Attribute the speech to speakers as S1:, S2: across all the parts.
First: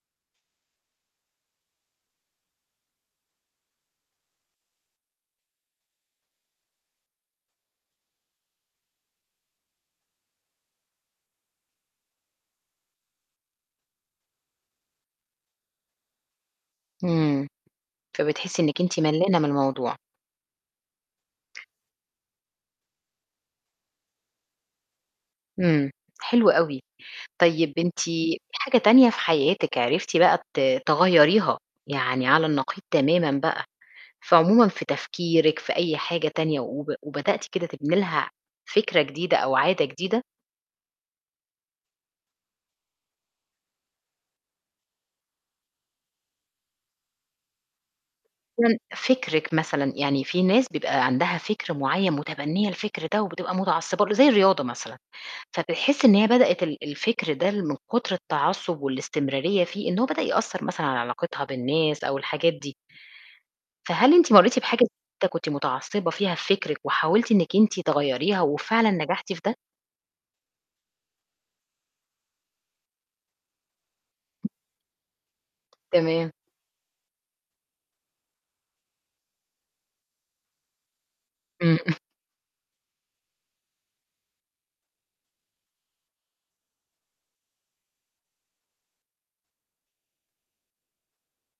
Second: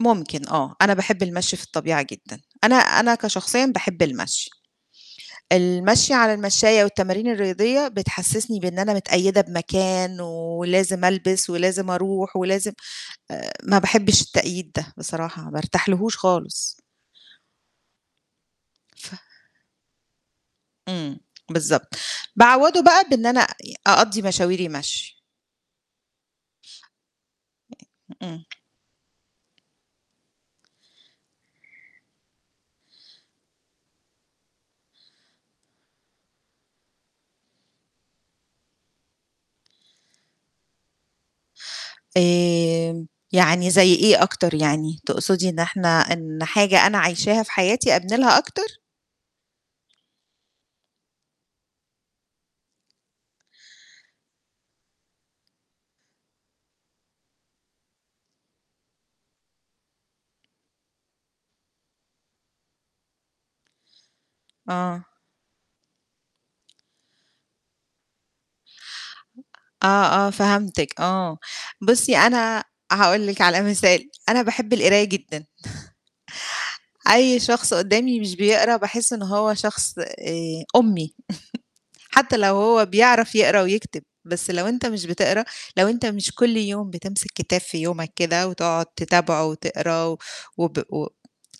S1: ممكن آه. أنا باحب المشي في الطبيعية جدًا، أنا أنا كشخصيًا باحب المشي. المشي على المشّاية والتمارين الرياضية بتحسسني بإن أنا متقيدة بمكان ولازم ألبِس ولازم أروح ولازم آآ ما باحبش التقييد ده، بصراحة ما أرتاح لهوش خالص.
S2: إمم. فبتحسّي إنِّك أنتِ
S1: ف
S2: ملّانة من الموضوع.
S1: إمم، بالضبط باعوّضه بقى بإن أنا يع أقضّي مشاويري مشي.
S2: إمم، حلو أوي. طيب أنتِ
S1: أ
S2: في
S1: إمم.
S2: حاجة تانية في حياتِك عرفتِ بقى ت تغيّريها يعني على النقيض تمامًا بقى في عمومًا في تفكيرِك في أي حاجة تانية وب وبدأتِ كده تبني لها فكرة جديدة أو عادة جديدة؟
S1: آمم، يعني زي إيه أكتر يعني؟ تقصدي إن إحنا إن حاجة أنا عايشاها في حياتي أبني لها أكتر؟
S2: [unintelligible] فِكرِك مثلًا يعني في ناس بيبقى عندها فِكر معيّن مُتبنية الفِكر ده وبتبقى متعصبة ل زي الرياضة مثلًا، فبتحسي إن هي بدأتِ ال الفِكر ده اللي من كُتر التعصُب والإستمرارية فيه إن هو بدأ يأثّر مثلًا على علاقتها بالناس أو الحاجات دي. فهل أنتِ مرّيتِ بحاجة زي
S1: آه.
S2: كده كنتِ متعصبة فيها بفِكرِك وحاولتِ إنِّك أنتِ تغيّريها وفعلًا نجحتِ في ده؟
S1: آه، آه، فهمتِك، آه. بُصّي أنا هاقول لِك على مثال، أنا باحب القراية جدًا،
S2: تمام.
S1: أي شخص قدّامي مش بيقرا باحِس إن هو شخص آآ أُمي
S2: إمم.
S1: حتى لو هو بيعرف يقرا ويكتب بس لو أنت مش بتقرا، لو أنت مش كل يوم بتمسك كتاب في يومك كده وتقعُد تتابعه وتقراه و وب و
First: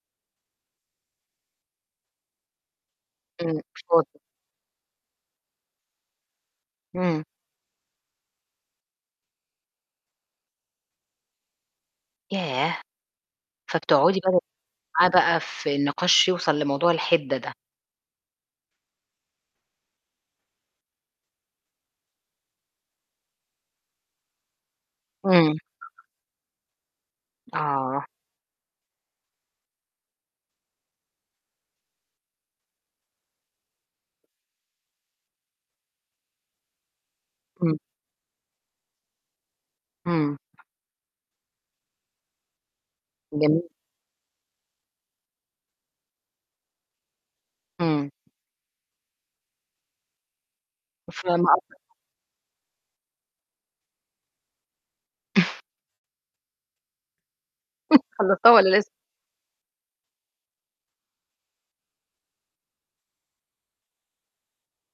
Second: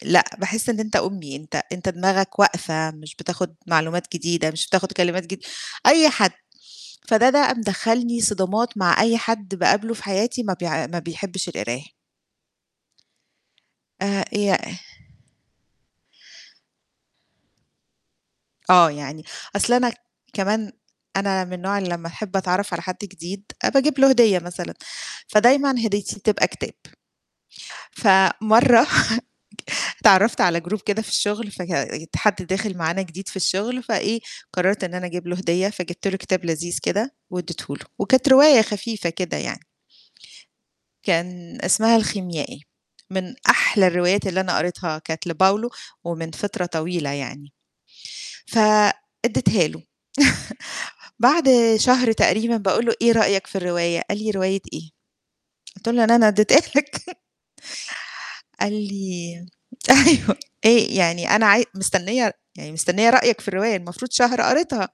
S1: لأ، باحِس إن أنت أُمي، أنت أنت دماغك واقفة مش بتاخُد
S2: إمم.
S1: معلومات
S2: [unintelligible]
S1: جديدة مش بتاخُد كلمات جد أي حد.
S2: إمم.
S1: فده ده مدخّلني صدامات مع أي حد باقابله في حياتي ما بيع ما بيحبش القراية.
S2: ياه! فبتقعُدي
S1: آآ
S2: [unintelligible]
S1: ي أه
S2: معاه بقى في النِقاش يوصل لموضوع الحِدة ده.
S1: آه، يعني أصل أنا ك كمان أنا من نوع اللي لمّا أحب أتعرف على حد جديد آآ باجيب له هدية مثلًا،
S2: إمم.
S1: فدايمًا هديتي بتبقى كتاب.
S2: آه.
S1: فمرّة ك اتعرّفت على group كده في الشُغل فك يت حد داخِل معانا جديد في الشُغل فإيه، قررت إن أنا أجيب له هدية فجِبت له كتاب لذيذ كده واديته
S2: إمم.
S1: له، وكانت رواية خفيفة كده يعني.
S2: إمم.
S1: كان اسمها الخيميائي، من
S2: جميل.
S1: أحلى الروايات اللي أنا قريتها كانت لPaulo ومن فِطرة طويلة يعني.
S2: إمم.
S1: ف ادّيتها له
S2: فاهمة
S1: بعد
S2: قصدِك.
S1: شهر تقريبًا باقول له: "إيه رأيك في الرواية؟" قال لي: "رواية إيه؟" قُلت له: "اللي أنا ادّيتها لك."
S2: خلّصتها
S1: قال
S2: والّا لسه؟
S1: لي أيوه آآ يعني أنا عاي مستنية يعني مستنية رأيك في الرواية، المفروض شهر قريتها.